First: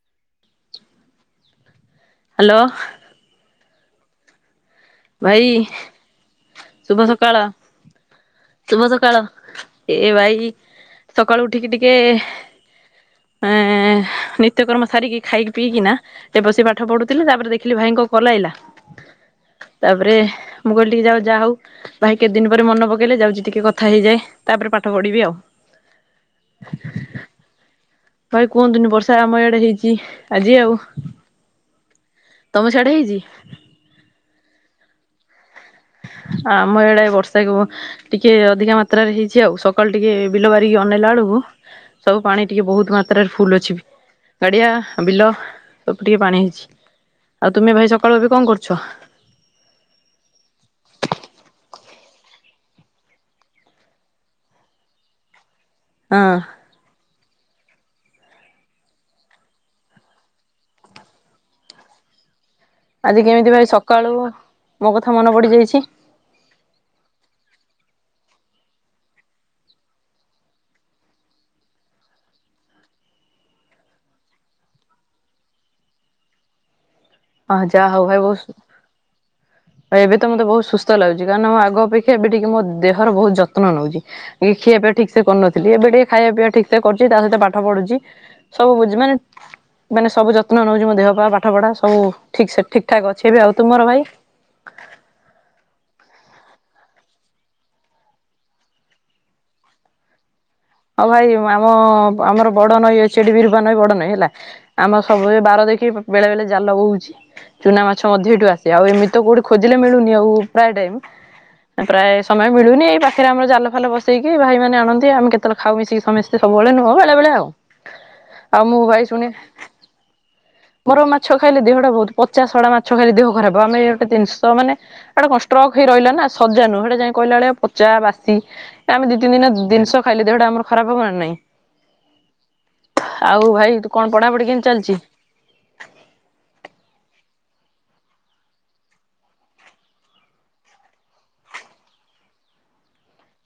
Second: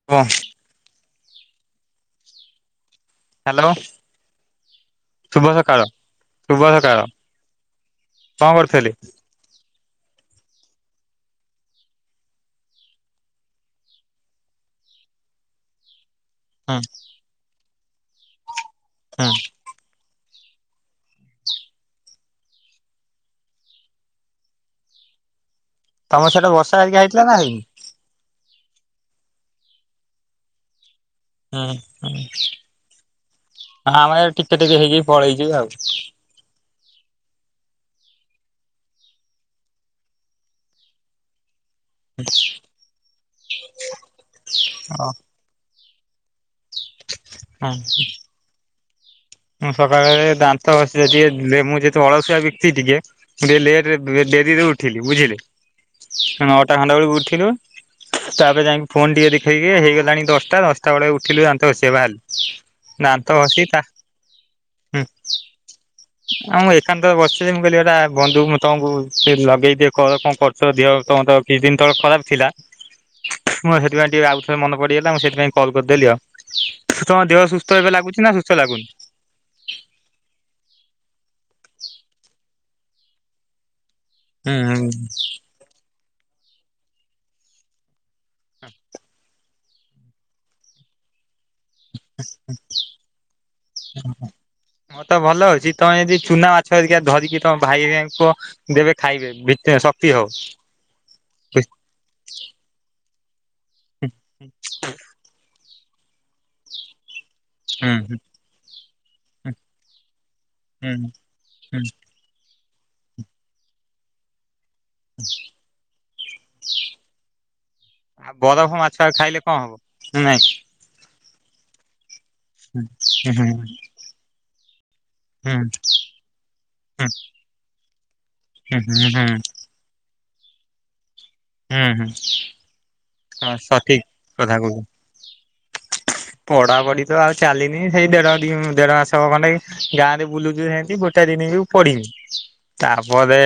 [unintelligible] Hello. Hello. ଭାଇ ଶୁଭ ସକାଳ ଶୁଭ ସକାଳ କଣ ଶୁଭ କରୁଥିଲେ? ସକାଳ। ଏ ଭାଇ ସକାଳୁ ଉଠିକି ଟିକେ ଆଁ ନିତ୍ୟକର୍ମ ସାରିକି ଖାଇକି ପିଇକିନା ଏବସିି ହୁଁ ପାଠ ପଢ଼ୁଥିଲି ତାପରେ ଦେଖିଲି ଭାଇଙ୍କ କଲ୍ ଆଇଲା ହଁ‌। ତାପରେ ମୁକଇଲି ଟିକେ ଯାଉ ଯାହାହଉ ଭାଇ କେତେଦିନି ପରେ ମନେ ପକେଇଲେ ଯାଉଚି ଟିକେ କଥା ହେଇଯାଏ ତାପରେ ପାଠ ପଢିବି ଆଉ। ତମ ସେଆଡ଼େ ବର୍ଷା ଆଜିକା ହେଇଥିଲାନା ହେଇନି? ଭାଇ କୁହନ୍ତୁନି ବର୍ଷା ଆମ ଏଇଆଡ଼େ ହେଇଚି ଆଜି ଆଉ। ହୁଁ ତମ ସିଆଡ଼େ ହେଇଚି? ହଁ ଆମର ଏଆରେ ଟିକେ ଟିକେ ହେଇକି ପଳେଇଯିବି ଆଉ‌। ଆମ ଏଇଆଡ଼େ ବର୍ଷାପ ଟିକେ ଅଧିକା ମାତ୍ରାରେରେ ହେଇଚି ଆଉ ସକାଳୁ ଟିକେ ବିଲ ବାରିକି ଅନେଇଲା ବେଳକୁ ସବୁ ପାଣି ଟିକେ ବହୁତ୍ ମାତ୍ରାରେ ଫୁଲ୍ ଅଛିବି ଗାଡ଼ିଆ ହଁ। ବିଲ ସବୁ ଟିକେ ପାଣି ହେଇଚି। ଆଉ ତୁମେ ଭାଇ ସକାଳୁ ଏବେ କଣ କରୁଛ? ମୁଁ ସକାଳେ ଦାନ୍ତ ଘଷିଘଷି ବୁଲେ ମୁଁ ଯେତେ ଅଳସୁଆ ବକ୍ତି ଟିକେ ଟିକେ ଲେଟେରେ ଡେରିରେ ଉଠିଲି ବୁଝିଲେ ହଁ ନଅଟା ଖଣ୍ଟା ବେଳକୁ ଉଠଥିଲୁ ତାପରେ ଯାଇକି ଫୋନ୍ ଟିକେ ଦେଖେଇକି ହେଇଗଲାଣି ଦଶଟା ଦଶଟା ବେଳେ ଉଠିଲୁ ଦାନ୍ତ ଘଷିବା ପାଇଁ ବସିବା ବାହାର ଆଜି କେମିତି ଭାଇ ସକାଳୁ ହୁଁ ମୋକଥା ମନେ ପଡ଼ିଯାଇଛି? ଆଉ ମୁଁ ଏକାନ୍ତର ବସିଛିି ମୁଁ କହିଲି ଏଟା ବନ୍ଧୁମୁ ତମକୁ ସେ ଲଗେଇଦିଏ କ କଣ କରୁ ସ ଦେହ ତମରତ କିଛି ଦିନି ତଳେ ଖରାପ୍ ଥିଲା। ମୁଁ ସେଥିପାଇଁ ଟିକେ ଆଉଥରେ ମନେ ପଡ଼ିଗଲା ମୁସେଥିପାଇଁ କଲ୍ କରିଦେଲି ଆଉ। ତମ ଦେହ ହଁ ସୁସ୍ଥ ଯାହା ଏବେ ଲାଗୁଚିନା ସୁସ୍ଥ ଲାଗୁନି? ଆଉ ଏବେତ ମତେ ବହୁତ୍ ସୁସ୍ଥ ଲାଗୁଚି କାରଣ ମୁଁ ଆଗ ଅପେକ୍ଷା ଏବେ ଟିକେ ମଦେହର ବହୁତ୍ ଯତ୍ନ ନେଉଛି। ଏ ଖିଆ ହୁଁ। ପିଆ ଠିକିସେ କରୁନଥିଲି ଏବେ ଟିକେ ଖାଇବା ପିଇବା ଠିକ୍ ସେ କରୁଚି ତାସହିତ ପାଠ ପଢୁଛି। ସବୁ ବୁଝି ମାନେ ମାନେ ସବୁ ଯତ୍ନ ନଉଛି ମୋ ଦେହପା ପାଠ ପଢା। ହଉ ଠିକ୍ ସେ ଠିକ୍ ଠାକ୍ ଅଛି ଏବେ ଆଉ ତୁମର ଭାଇ ମରତ ଭଲ ଅଛି ତମେ ଯଦି ଚୁନା ମା ଛ ଅରିକା ଧରିକି ତମ ଭାଇାଇରାଙ୍କୁ କୁଅ ଦେବେ ଖାଇବେ ଭିଟା ଶକ୍ତି ହଉ। ହଉ ଭାଇ ଆମ ଆମର ବଡ଼ ନଈ ଅ ସେଠିବି [unintelligible] ବଡ ନାହିଁ ହେଲା ଆମର ସବୁବେଳେ ବାର ଦେଖି ବେଳେ ବେଳେ ଜାଲ ବୋହୁଛି। ଚୁନା ମାଛ ହୁଁ ମଧ୍ୟ ଏଇଠୁ ଆସେ ଆଉ ଏମିତି କୋଉଠି ହୁଁ ଖୋଜିଲେ ମିଳୁନି ଆଉ ପ୍ରାୟ ହୁଁ ଟାଇମ୍ ହୁଁ। ପ୍ରାୟ ସମୟ ମିଳୁନି ଏଇ ପାଖରେ ଆମର ଜାଲ ଫାଲ ବସେଇକି ଭାଇମାନେ ଆଣନ୍ତି ଆମେ କେ ତେଳେ ଖାଉ ମିଶିକି ସମସ୍ତେ ସବୁବେଳେ ହଁ ବେଳେ ବେଳେ ଆଉ ଆଉ ବରଫ ମୁଁ ମାଛ ଭାଇ ଶୁଣେ ଖାଇଲେ କଣ ହବ ନାଇଁ। ବରଫ ମାଛ ଖାଇଲେ ଦେହଟା ବହୁତ ପଚା ଶଡା ମାଛ ଖାଇଲେ ଦେହ ହୁଁ ହୁଁ ଖରାପ ହ ଗୋଟେ ଜିନିଷ ମାନେ ହେଟା କଣ ହୁଁ ଷ୍ଟ୍ରକ୍ ହେଇ ରଇଲ ନା ସଜାନୁଅ ହେଟା ହୁଁ ଯାଇଁ କଇଲା ବଳିଆ ପଚା ବାସି ହୁଁ ହୁଁ ହୁଁ ଆମେ ଦି ତିି ହୁଁ ଦିନ ର ଦିନିଷ ଖାଇଲେ ଦେହଟା ଆମର ଖରାପ ହବ ନା ନାଇଁ? ହୁଁ ହୁଁ। ଆଉ ହଁ ଭାଇ ତୁ ସଠିକ୍ କଣ ପଢାପୁଢି କଥା କେମିତି କହୁଛ। ଚାଲିଚି? ପଢାପଢି ତ ଆଉ ଚାଲିନି ସେଇ ଦେଢ଼ ଦି ଦେଢ଼ ମାସେ ହବ ଖଣ୍ଡେ କି ଗାଁରେ ବୁଲୁଚୁ ସେମିତି ଗୋଟେ ଦିନ ବି ପଡ଼ିନି। ତାପରେ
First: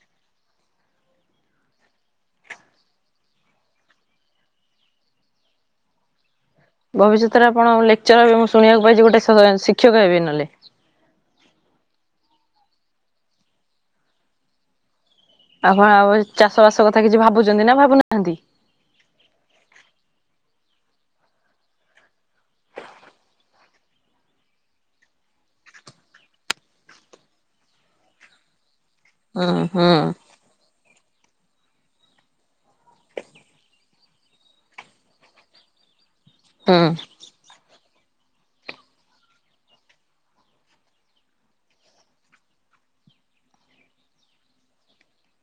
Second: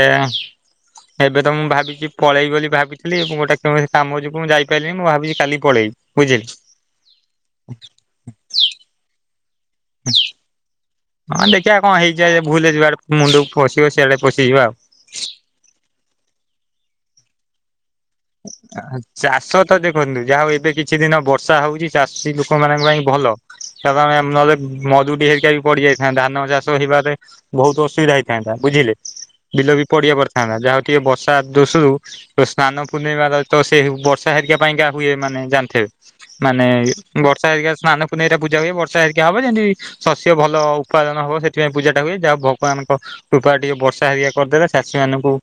ଏବେ ତ ମୁଁ ଭାବିଚି ପଳେଇ ବୋଲି ଭାବିଥିଲି ଏବଂ ଗୋଟେ କେମିତି କାମ ଜୋ ଗୁ ମୁଁ ଯାଇପାଇଲିନି ମୁଁ ଭାବୁଚି କାଲି ପଳେଇବି ବୁଝିଲେ। ଭବିଷ୍ୟତରେ ଆପଣ ଲେକଚର ହେବେ ମୁଁ ଶୁଣିବାକୁ ପାଇଚି ଗୋଟେ ଶ-ଶିକ୍ଷକ ହେବେ ନହେଲେ। ହଁ ଦେଖିଆ କଣ ହେଇଯାଏ ଭୁଲ ରେ ଯିଆଡେ ମୁଣ୍ଡୁକୁ ପଶିବ ସିଆଡେ ପଶିଯିବା ଆଉ। ଆପଣ ଆଉ ଚାଷ ବାସ କଥା କିଛି ଭାବୁଚନ୍ତି ନା ଭାବୁନାହାନ୍ତି? ଚାଷ ତ ଦେଖନ୍ତୁ ଯାହା ହଉ ଏବେ କିଛି ଦିନ ବର୍ଷା ହଉଚି ଚାଷୀ ଲୋକମାନଙ୍କ ପାଇଁ ଭଲ। [unintelligible] ନହେଲେ ମରୁଡ଼ି ହେରିକା ବି ପଡିଯାଇଥାନ୍ତା ଧାନ ଚାଷ ହେବାରେ ବହୁତୁ ଅସୁବିଧା ହେଇଥାନ୍ତା ବୁଝିଲେ। ହୁଁ ବିଲ ବି ହୁଁ ପଡିଆ ପଡିଥାନ୍ତା ଯାହା ହଉ ଟିକେ ବର୍ଷା ଦୋଶୁରୁ ସ୍ନାନ ପୂର୍ଣ୍ଣିମାର ତ ସେ ହେଉ ବର୍ଷା ହେରିବା ପାଇଁକା ହୁଏ ମାନେ ଜାଣିଥିବେ ମାନେ ହୁଁ ବର୍ଷା ହେରିକା ସ୍ନାନ ପୁନେଇଁ ରେ ପୂଜା ହୁଏ ବର୍ଷା ହେରିକା ହବ ଯେମିତି ଶସ୍ୟ ଭଲ ଉପାଦାନ ହବ ସେଥିପାଇଁ ପୂଜା ଟା ହୁଏ ଯାହା ହଉ ଭଗବାନଙ୍କ କୃପା ରୁ ଟିକେ ବର୍ଷା ହେରିଆ କରିଦେଲେ ଚାଷୀ ମାନଙ୍କୁ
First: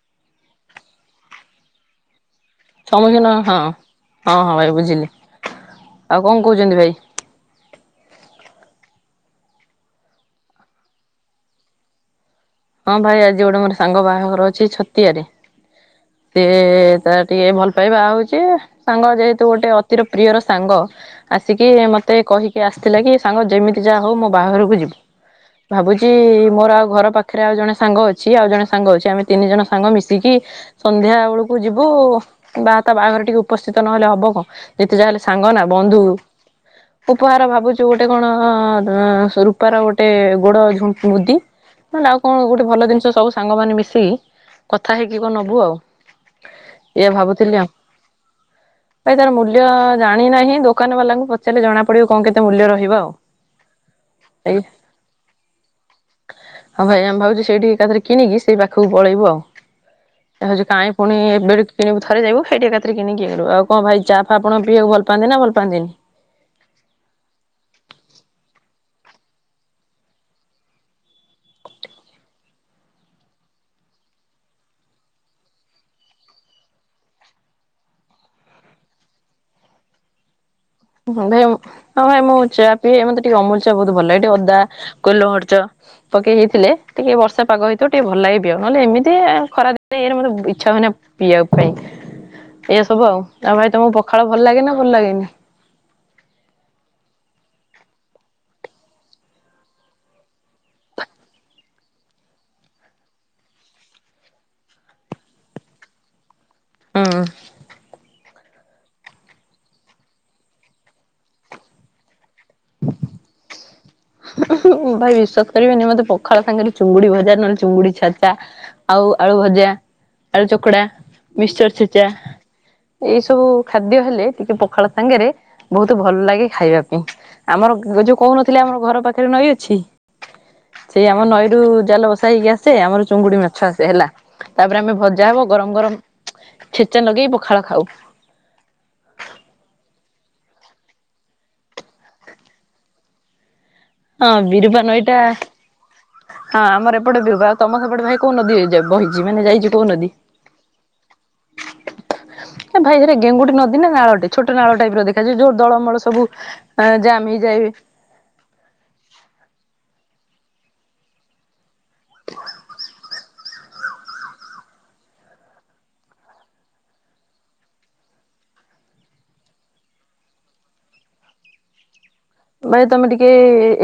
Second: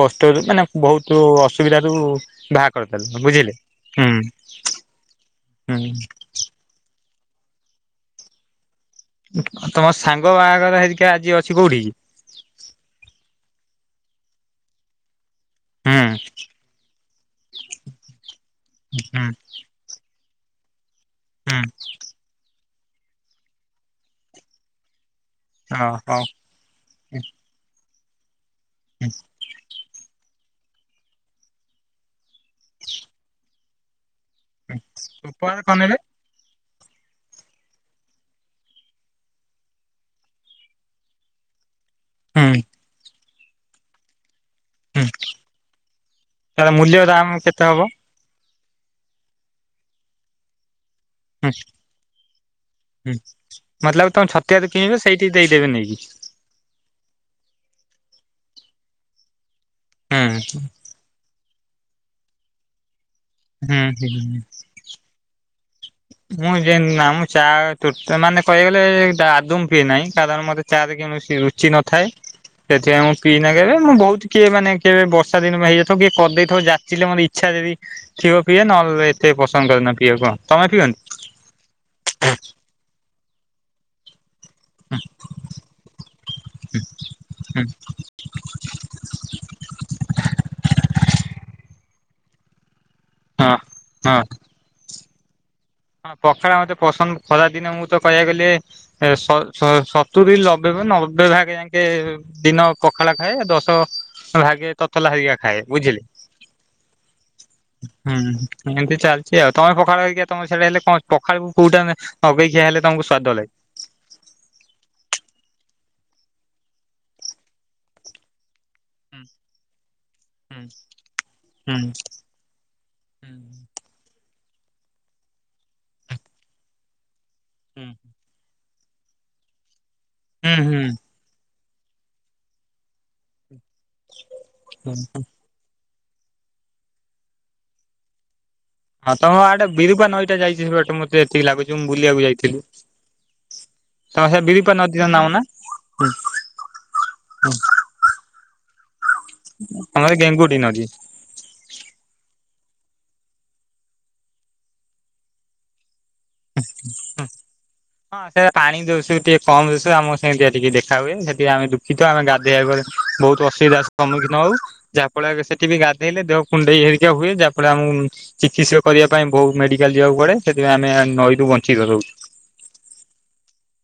କଷ୍ଟରୁ ମାନେ ବହୁତୁ ଅସୁବିଧା ରୁ ଭା [unintelligible] ହଁ ହଁ ହଁ ଭାଇ ବୁଝିଲି ହୁଁ ଆଉ କଣ କଉଚନ୍ତି ଭାଇ? ତମ ସାଙ୍ଗ ବାଆଘର ହେଇିକି ଆଜି ଅଛି କୋଉଠି କି? ହଁ ଭାଇ ଆଜି ଗୋଟେ ମୋର ସାଙ୍ଗ ବାହାଘର ଅଛି ଛତିଆରେ। ହୁଁ ସେ ତାର ଟିକେ ଭଲପାଇ ବାଆହଉଚି ସାଙ୍ଗ ହୁଁ ଯେହେତୁ ଗୋଟେ ଅ ତିର ପ୍ରିୟର ସାଙ୍ଗ ହୁଁ ଆସିକି ମତେ କହି କି ଆସିଥିଲା କି ସାଙ୍ଗ ଯେମିତି ଯାହା ହଉ ମୋ ବାହାଘରକୁ ଯିବୁ ଓ ଭାବୁଚି ହଉ ମୋର ଆଉ ଘର ପା ଥିରେ ଆଉ ଜଣେ ସାଙ୍ଗ ଅଛି ଆଉ ଜଣେ ସାଙ୍ଗ ଅଛି ଆମେ ତିନି ଜଣ ସାଙ୍ଗ ମିଶିକି ସନ୍ଧ୍ୟା ବେଳୁକୁ ଯିବୁ ବା ତା ବାହାଘରେ ଟିକେ ଉପସ୍ଥିତ ନହେଲେ ହବ କଣ? ଯେତେ ଯାହା ହେଲେ ସାଙ୍ଗ ଉପହାର ନା କଣ ନେବେ ବନ୍ଧୁ। ଉପହାର ଭାବୁଚୁ ଗୋଟେ କଣ ରୂପାର ଗୋଟେ ଗୋଡ ଝୁଣ୍ ମୁଦି। ନହେଲେ ଆଉ ହୁଁ କଣ ଗୋଟେ ଭଲ ଜିନିଷ ସବୁ ସାଙ୍ଗମାନେ ମିଶିକି କଥା ହୁଁ। ହେଇକି କଣ ନବୁ ଆଉ ତାର ମୂଲ୍ୟ ଏଇଆ ଦାମ ଭାବୁଥିଲି କେତେ ଆଉ। ହବ? ଭାଇ ତାର ମୂଲ୍ୟ ଜାଣିନାହିଁ ଦୋକାନ ବାଲାଙ୍କୁ ହୁଁ ପଚାରିଲେ ଜଣା ପଡିବ କଣ କେତେ ମୂଲ୍ୟ ରହିବ ଆଉ ଏଇ ସେଇଠିକି ଦେଇଦେବେ ନେଇକି। ହଁ ଭାଇ ଆମେ ଭାବୁଚୁ ସେଇଠିକି ଏକାଥରେ କିଣିକି ସେଇ ପାଖୁକୁ ପଳେଇବୁ ଆଉ ହୁଁ ଭାବୁଚୁ କାଇଁ ପୁଣି ଏବେ ଠୁ କିଣିବୁ ଥରେ ଯିବୁ ସେଇଠି ଏକାଥରେ କିଣିକି ଇଏ କରିବୁ ଆଉ ହୁଁ କଣ ଭାଇ ଚା ହୁଁ ଫା ଆପଣ ପିଇବାକୁ ଭଲ ପାଆନ୍ତି ନା ଭଲ ପାନ୍ତିନି ମୁଁ ଯେ ନା ମୁଁ ଚା ତୁଟା ମାନେ କଇବାକୁ ଗଲେ ତା ଆଦୌ ମୁଁ ପିଏ ନାଇଁ କାରଣ ମତେ ଚା ରେ କୌଣସି ରୁଚି ନଥାଏ। ସେଥିପାଇଁ ମୁଁ ପିନା କେବେ ମୁଁ ବହୁତୁ କିଏ ମାନେ କେବେ ବର୍ଷା ଦିନ ହେଇଯାଇ ଥବ କିଏ କରିଦେଇଥବ ଜାଚିଲେ ମୋର ଇ ଛା ଯଦି ଥିବ ପିଏ ନହେଲେ ଏତେ ପସନ୍ଦ କରେନା ପିଇବାକୁ କଣ ତମେ ପିଅ [unintelligible] ହଁ ଭାଇ ମୁଁ ଚା ପିଏ ମତେ ଟିକେ ଅମୁଲ ଚା ବହୁତୁ ଭଲ ଲାଗେ ଟିକେ ଅଦା ଗୋଲମରିଚ ପକେଇ ହେଇଥିଲେ ଟିକେ ବର୍ଷା ପାଗ ହେଇଥିବ ଟିକେ ଭଲ ଲାଗେ ପିଇବାକୁ ନହେଲେ ଏମିତି ଏ ଖରା ଦି ଇଏ ରେ ମତେ ଇଚ୍ଛା ହୁଏନା ପିଇବା ପାଇଁ। ଏଇଆ ସବୁ ଆଉ ହଁ ଆଉ ଭାଇ ତମୁକୁ ପଖାଳ ଭଲ ଲାଗେ ନା ଭଲ ଲାଗେନି? କଣ ପଖାଳ ମତେ ପସନ୍ଦ ଖରାଦିନେ ମୁଁ ତ କଇବାକୁ ଗଲେ ଏ ସତୁ ସତୁରି ନବେ ନବେ ଭାଗେ ଯାକେ ଦିନ ପଖାଳ ଖାଏ ଦଶ ଭାଗେ ତତଲା ହେରିକା ଖାଏ ବୁଝିଲେ। ହୁଁ। ହୁଁ ଏମତି ଚାଲିଛି ଆଉ ତମେ ପଖାଳ ହେରିକା ତମ ପଖଳ ହେଲେ କଣ ପଖାଳକୁ କୋଉଟ ନଗେଇଖିଆ ହେଲେ ତମକୁ ସ୍ୱାଦ ଲାଗେ। ଭାଇ ବିଶ୍ୱାସ କରିବେନି ମତେ ପଖାଳ ସାଙ୍ଗରେ ଚୁଙ୍ଗୁଡି ଭଜାର ନହେଲେ ଚୁଙ୍ଗୁଡି ଛେଚା ଆଉ ଆଳୁ ଭଜା ଆଳୁ ହୁଁ ଚକଡ଼ା ମିକ୍ସଚର ହୁଁ ଛେଚା ଏଇ ସବୁ ଖାଦ୍ୟ ହେଲେ ଟିକେ ପଖାଳ ସାଙ୍ଗରେ ବହୁତ ଭଲ ଲାଗେ ଖାଇବା ପାଇଁ ଆମର ହୁଁ ଯୋଉ କହୁନଥିଲି ଆମର ଘର ପାଖରେ ନଈ ଅଛି। ହୁଁ ହୁଁ। କି ଆମ ନଈରୁ ଜାଲ ବସା ହେଇକି ଆସେ ଆମର ଚୁଙ୍ଗୁଡି ମାଛ ଆସେ ହେଲା ତାପରେ ଆମେ ହୁଁ। ଭଜା ହବ। ଗରମ ଗରମ ଛେ ଛେଚା ଲଗେଇ ପଖାଳ ଖାଉ। ହଁ ତମ ଆଡେ ବିରୁପା ନଈଟା ଯାଇଛି ସେପଟେ ମୋତେ ଏତିକି ଏତିକି ଲାଗୁଛି ମୁଁ ବୁଲିବାକୁ ଯାଇଥିଲି। ତମର ହଁ ସେ ବିରୁପା ନଦୀର ନଈଟା ନାହୁନା। ହଁ ଆମର ଏପଟେ ବିରୁପା ଆଉ ତମ ସେପଟେ ଭାଇ କୋଉ ନଦୀ ଯାଇ ବହି ଆମର ଗେଙ୍ଗୁଟୀ ନଦୀ। ଏ ଭାଇ ସେରେ ଗେଙ୍ଗୁଟି ନଦୀ ନା ନାଳଟେ ଛୋଟ ନାଳ ଟାଇପ ର ଦେଖାଯାଏ ଯୋଉ ଦଳମଳ ସବୁ ଆ ଜାମ ହେଇଯାଏ। ହଁ ସେ ପାଣି ଦୋଶୁରୁ ଟିକେ କମ ଦୁଶେ ଆମକୁ ସେମତି ଟିକେ ଦେଖା ହୁଏ ସେଠି ଆମେ କିନ୍ତୁ ଆମେ ଗାଧୋଇବା କୁ ବହୁତ ଅସୁବିଧା ଅ ସମ୍ମୁଖୀନ ହଉ। ଯାହାଫଳ ସେଠି ବି ଗାଧୋଇଲେ ଦେହ କୁଣ୍ଡେଇ ହେରିକା ହୁଏ ଯାହା ଫଳରେ ଆମକୁ ଚିକିତ୍ସା କରିବା ପାଇଁ ବହୁତ ମେଡିକାଲ ଯିବାକୁ ପଡେ ସେଥିପାଇଁ ଆମେ ନଈରୁ ବଞ୍ଚି ରଉଛୁ। ଭାଇ ତମେ ଟିକେ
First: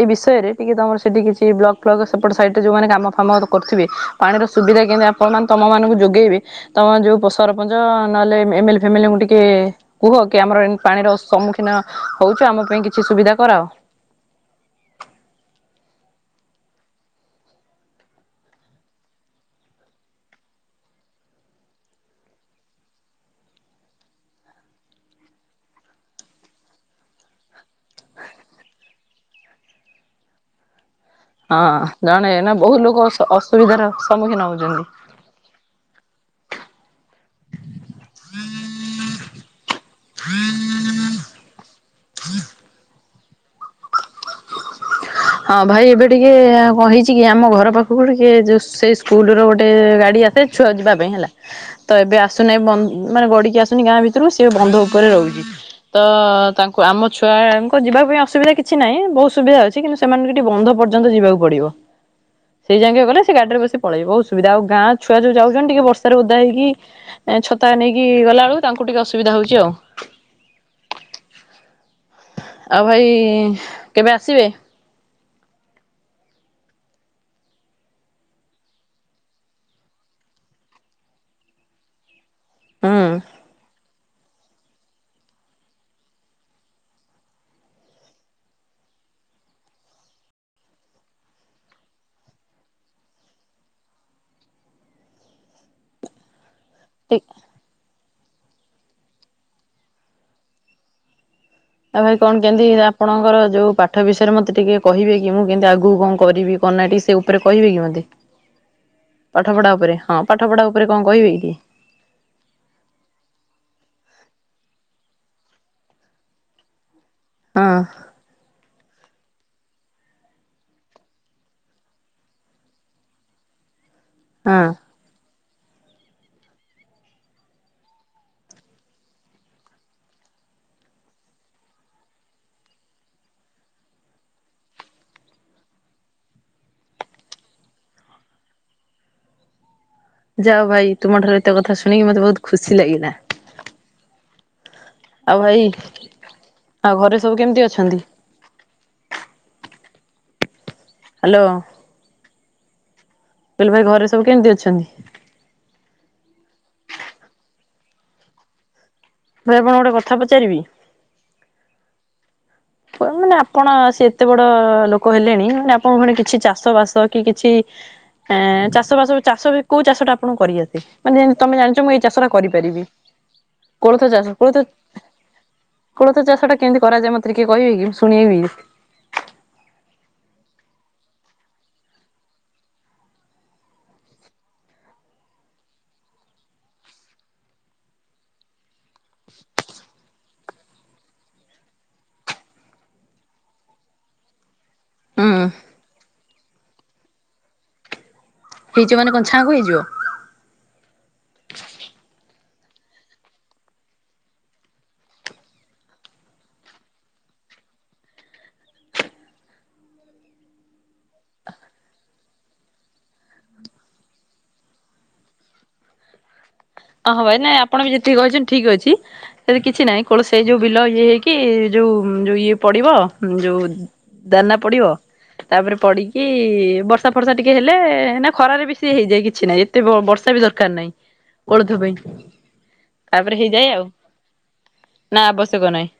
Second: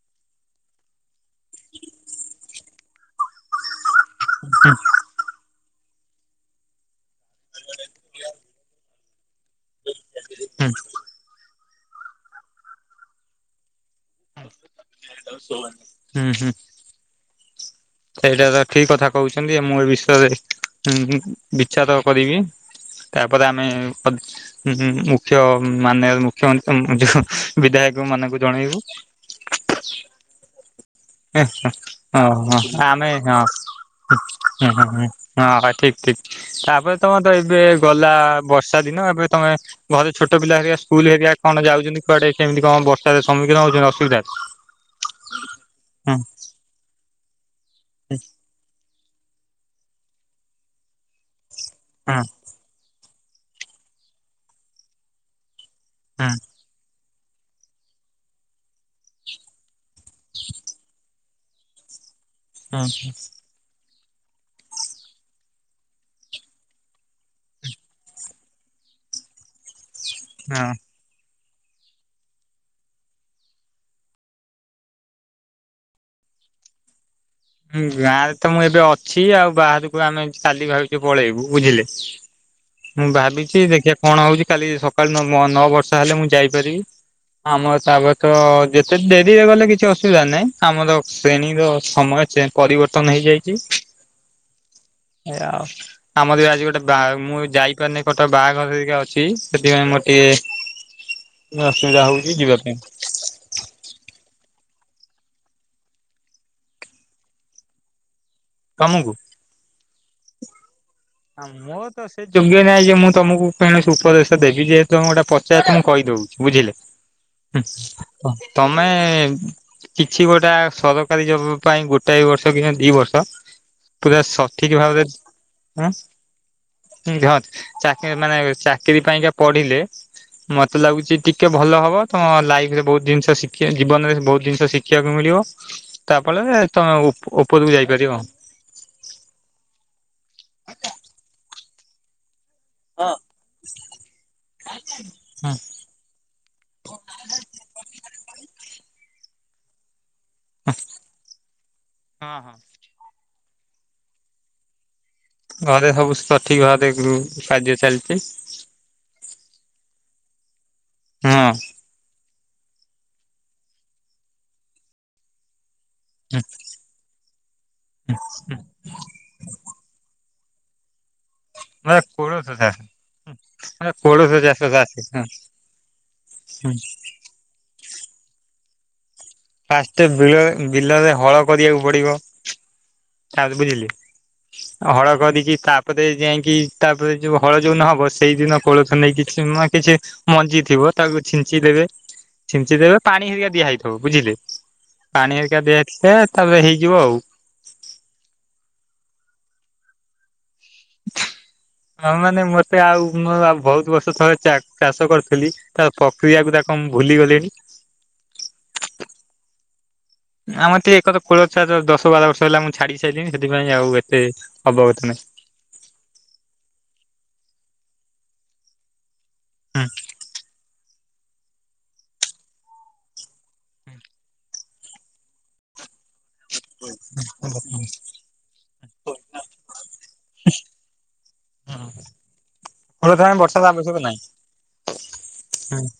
ଏଇ ବିଷୟରେ ଟିକେ ତମର ସେଠି କିଛି ବ୍ଲକ ଫ୍ଲକ ସେପଟ ସାଇଟରେ ଯୋଉମାନେ କାମ ଫାମ କରୁଥିବେ ପାଣିର ହୁଁ ସୁବିଧା କେମତି ଆପଣ ମାନ ତମ ମାନଙ୍କୁ ଯୋଗେଇବେ ତମ ଯୋଉ ପ ସରପଞ୍ଚ ନହେଲେ ଏମେଲେ ଫେମେଲ ଙ୍କୁ ଟିକେ କୁହ କି ଆମର ହୁଁ ପାଣିର ସମ୍ମୁଖୀନ ଖିନ ହଉଛି ଆମ ପାଇଁ କିଛି ସୁବିଧା କରାଅ। ହୁଁ ହୁଁ। ସେଇଟା ତ ଠିକ କଥା କହୁଛନ୍ତି ମୁଁ ଏ ବିଷୟରେ ହୁଁ ହୁଁ ବିଚାର କରିବି। ତାପରେ ଆମେ ହୁଁଁ ହୁଁ ମୁଖ୍ୟ ମାନେ ମୁଖ୍ୟ ମନ୍ତ୍ରୀ ଯୋଉ ବିଧାୟକ ମାନଙ୍କୁ ଜଣେଇବୁ। ହେଁ ହେଁ ହଁ ହଁ ଜଣେ ନା ହଁ ବହୁ ଲୋକ ଆମେ ହଁ ଅସୁବିଧାର ହଁ ସମ୍ମୁଖୀନ ହଉଛନ୍ତି। ହଁ। ହଁ ହଁ ଠିକ ଠିକ ତାପରେ ତମେ ତ ଏବେ ଗଲା ବର୍ଷା ଦିନ ଏବେ ତମେ ଘରେ ଛୋଟ ପିଲା ହେରିଆ ସ୍କୁଲ ହେରିଆ କଣ ଯାଉଛନ୍ତି କୁଆଡେ ସେମିତି କଣ ବର୍ଷାର ସମ୍ମୁଖୀନ ହଉଛନ୍ତି ଅସୁବିଧାରେ ହଁ ଭାଇ ଏବେ ଟିକେ କଣ ହେଇଛି କି ଆମ ଘର ପାଖକୁ ଟିକେ ଯୋଉ ଶୁ ସେଇ ସ୍କୁଲର ଗୋଟେ ଗାଡି ଆସେ ଛୁଆ ଯିବା ପାଇଁ ହେଲା ତ ଏବେ ହୁଁ ଆସୁନାହି ବ ମାନେ ଗଡିକି ଆସୁନି ଗାଁ ଭିତରୁ ସେ ବନ୍ଧ ଉପରେ ରହୁଛି ତ ହୁଁ ତାଙ୍କ ଙ୍କୁ ଆମ ଛୁଆଙ୍କ ଯିବା ପାଇଁ ଅସୁବିଧା କିଛି ନାହିଁ ବହୁତ ସୁବିଧା ଅଛି କିନ୍ତୁ ସେମାନଙ୍କୁ ଟିକେ ବନ୍ଧ ପର୍ଯ୍ୟନ୍ତ ଯିବାକୁ ପଡିବ ସେଇ ହୁଁ ଯାକେ ଗଲେ ସେ ଗାଡିରେ ବସି ପଳେଇବ ବୋହୁତ ସୁବିଧା ଆଉ ଗାଁ ଛୁଆ ଯଉ ଯାଉଛନ୍ତି ଟିକେ ବର୍ଷାରେ ଓଧା ହେଇକି ଛତା ନେଇକି ଗଲା ବେଳକୁ ତାଙ୍କୁ ଟିକେ ଅସୁବିଧା ହଉଛି ଆଉ। ହଁ। ଆଉ ଭାଇ କେବେ ଆସିବେ? ହୁଁ ଗାଁ ରେ ତ ମୁଁ ଏବେ ଅଛି ଆଉ ବାହାରକୁ ଆମେ କାଲି ଭାବିଛୁ ପଳେଇବୁ ବୁଝିଲେ। ମୁଁ ହୁଁ। ଭାବିଛି ଦେଖିବା କଣ ହଉଛି କାଲି ସକାଳୁ ନ ନଅ ବର୍ଷା ହେଲେ ମୁଁ ଯାଇପାରିବି। ଆମର ତାପରେ ତ ଯେତେ ଡେରିରେ ଗଲେ କିଛି ଅସୁବିଧା ନାହିଁ ଆମର ଟ୍ରେନିଂ ର ସମୟ ସେ ପରିବର୍ତ୍ତନ ହେଇଯାଇଛି ଏୟା ଆଉ ଆମର ଆଜି ଗୋଟେ ବା ମୁଁ ଯାଇପାରୁନି କଟକ ବାହାଘର ହେରିକା ଅଛି ସେଥିପାଇଁ ମୋର ଟିକେ ଆଉ ଅସୁବିଧା ଭାଇ ହଉଛି କଣ ଯିବା ପାଇଁ କେମିତି ଆପଣଙ୍କର ଯୋଉ ପା ପାଠ ବିଷୟରେ ମତେ ଟିକେ କହିବେ କି ମୁଁ କେମିତି ଆଗକୁ କଣ କରିବି କଣ ନାହିଁ ଟିକେ ସେ ଉପରେ କହିବେ କି ମୋତେ। ତମକୁ। ପାଠ ପଢା ଉପରେ ହଁ ପାଠ ପଢା ଉପରେ। ଉପରେ କଣ କହିବି? ଆମ। ତ ସେ ଯୋଗ୍ୟ ନାହିଁ ଯେ ମୁଁ ତମକୁ କୌଣସି ଉପଦେଶ ଦେବି ଯେହେତୁ ତମେ ଗୋଟେ ପଚାର ତ ମୁଁ କହିଦେଉଛି ବୁଝିଲେ। ହଁ ତମେ। କିଛି ଗୋଟା ସରକାରୀ ଜବ ପାଇଁ ଗୋଟାଏ ବର୍ଷ କି ଦି ବର୍ଷ। ପୁରା ହଁ ସଠିକ୍ ଭାବରେ। ହ ଚାକି ମାନେ ଚାକିରି ପାଇଁକା ପଢିଲେ। ମତେ ଲାଗୁଛି ଟିକେ ଭଲ ହବ ତମ ଲାଇଫ ରେ ବହୁତ ଜିନିଷ ଶିଖ ଜୀବନରେ ବହୁତ ଯିନିଷ ଶିଖ। ଦେଖିବାକୁ ମିଳିବ ତା ଫଳରେ ତମେ ଉପରକୁ ଯାଇପାରିବ। ଯାଅ ଭାଇ ତୁମ ଠାରୁ ଏତ କଥା ଶୁଣିକି ମତେ ବହୁତ ଖୁସି ଲାଗିଲା। [unintelligible] ଆଉ ହଁ। ଭାଇ ଆଉ ଘରେ ସବୁ କେମିତି ଅଛନ୍ତି। ହୁଁ ହ୍ୟାଲୋ। ହଁ ହଁ। କହିଲି ଭାଇ ଘରେ ସବୁ କେମିତି ଅଛନ୍ତି। ଘରେ ସବୁ ସଠିକ ଭାବରେ କାର୍ଯ୍ୟ ଚାଲିଛି। ଭରେ ଆପଣ ଙ୍କୁ ଗୋଟେ କଥା ପଚାରିବି। ହଁ। ମାନେ ଆପଣ ସେ ଏତେ ବଡ ଲୋକ ହେଲେଣି ମାନେ ଆପଣଙ୍କ ଭଣି କିଛି ଚାଷ ବାସ। କି କିଛି ଏ ଚାଷ ବାସ ଚାଷ ବି କୋଉ ଚାଷ ଟା ଆପଣ କରିଆସେ। ମାନେ ଯେମିତି ତମେ ଜାଣିଛ ମ ମୁଁ ଏଇ ଚାଷ ଟା କୋଳଥ ଚାଷ କରିପାରିବି କୋଳଥ ଚାଷ କୋଳଥ। କୋଳଥ ଚାଷ ଟା କେମିତି କରାଯାଏ ମତେ ଟିକେ କହିବେ କି ଶୁଣେଇବି। ଫାଷ୍ଟ ବ ବିଲରେ ହଳ କରିବାକୁ ପଡିବ ଆ ବୁଝିଲି। ହଳ କରିକି ତାପରେ ଯାଇକି ତାପରେ ଯୋଉ ହଳ ଯୋଉ ନହବ ସେଇଦିନ। କୋଳଥ ନେଇକି କିଛି ମ କିଛି। ମଞ୍ଜି ଥିବ ତାକୁ ଛିଞ୍ଚି ଦେବେ ଛିଞ୍ଚି ଦେବେ ପାଣି ହେରିକା ଦିଆ ହେଇଥିବ ବୁଝିଲେ। ହୁଁ ପାଣି ଏକରିକା ଦିଆ ହେଇଥିଲେ ତାପରେ ହେଇଯିବ ଆଉ। ହେଇଯିବ ମାନେ କଣ ଚ୍ଚାଣ କୁ ହେଇଯିବ। ହଁ ମାନେ ମତେ ଆଉ ମୁଁ ବହୁତ ବର୍ଷ ଥଳେ ଚାଷ କରିଥିଲି। ତା ପ୍ରକ୍ରିୟା କ ତା କଣ ଭୁଲି ଗଲିଣି ଆମର ଟିକେ ଏକ ତ କୋଳଛ ଦଶ ବାର ବର୍ଷ ହେଲା ମୁଁ ଛାଡି ସାରିନି ସେଥିପାଇଁ ଆଉ ଏତେ ଅବଗତ ନାହିଁ। ଅ ହଁ ଭାଇ ନାଇଁ ଆପଣ ବି ଯେତିକି କହିଛନ୍ତି ଠିକ ଅଛି ସେଠି ହୁଁ କିଛି ନାହିଁ କୌଣସି। ସେଇ ଯୋଉ ବିଲ ଇଏ ହେଇକି ଯୋଉ ଯୋଉ ଇଏ ପଡିବ ଯୋଉ। ଦାନା ପଡିବ ତାପରେ ପଡି। କି ବର୍ଷା ଫର୍ଷା ଟିକେ ହେଲେ ନା ଖରାରେବି ସିଏ ହେଇଯାଏ କିଛି ନାହିଁ ଏତେ ବର୍ଷା ବି ଦରକାର ନାହିଁ। ଓଳଧ ପାଇଁ କୋଳଥ ପାଇଁ ତାପରେ ବର୍ଷାର ହେଇଯାଏ ଆଉ ଆବଶ୍ୟକ ନାହିଁ। ନା ଆବଶ୍ୟକ ନାହିଁ।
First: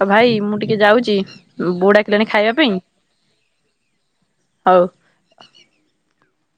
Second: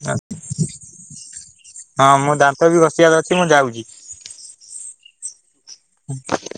ଆଉ ଭାଇ ମୁଁ ଟିକେ ଯାଉଛି ବୋଉ ହଁ ମୋ ଡାକିଲାଣି ଖାଇବା ଦାନ୍ତ ପାଇଁ। ବି ଘଷିବାର ଅଛି ମୁଁ ଯାଉଛି। ହଉ। [unintelligible]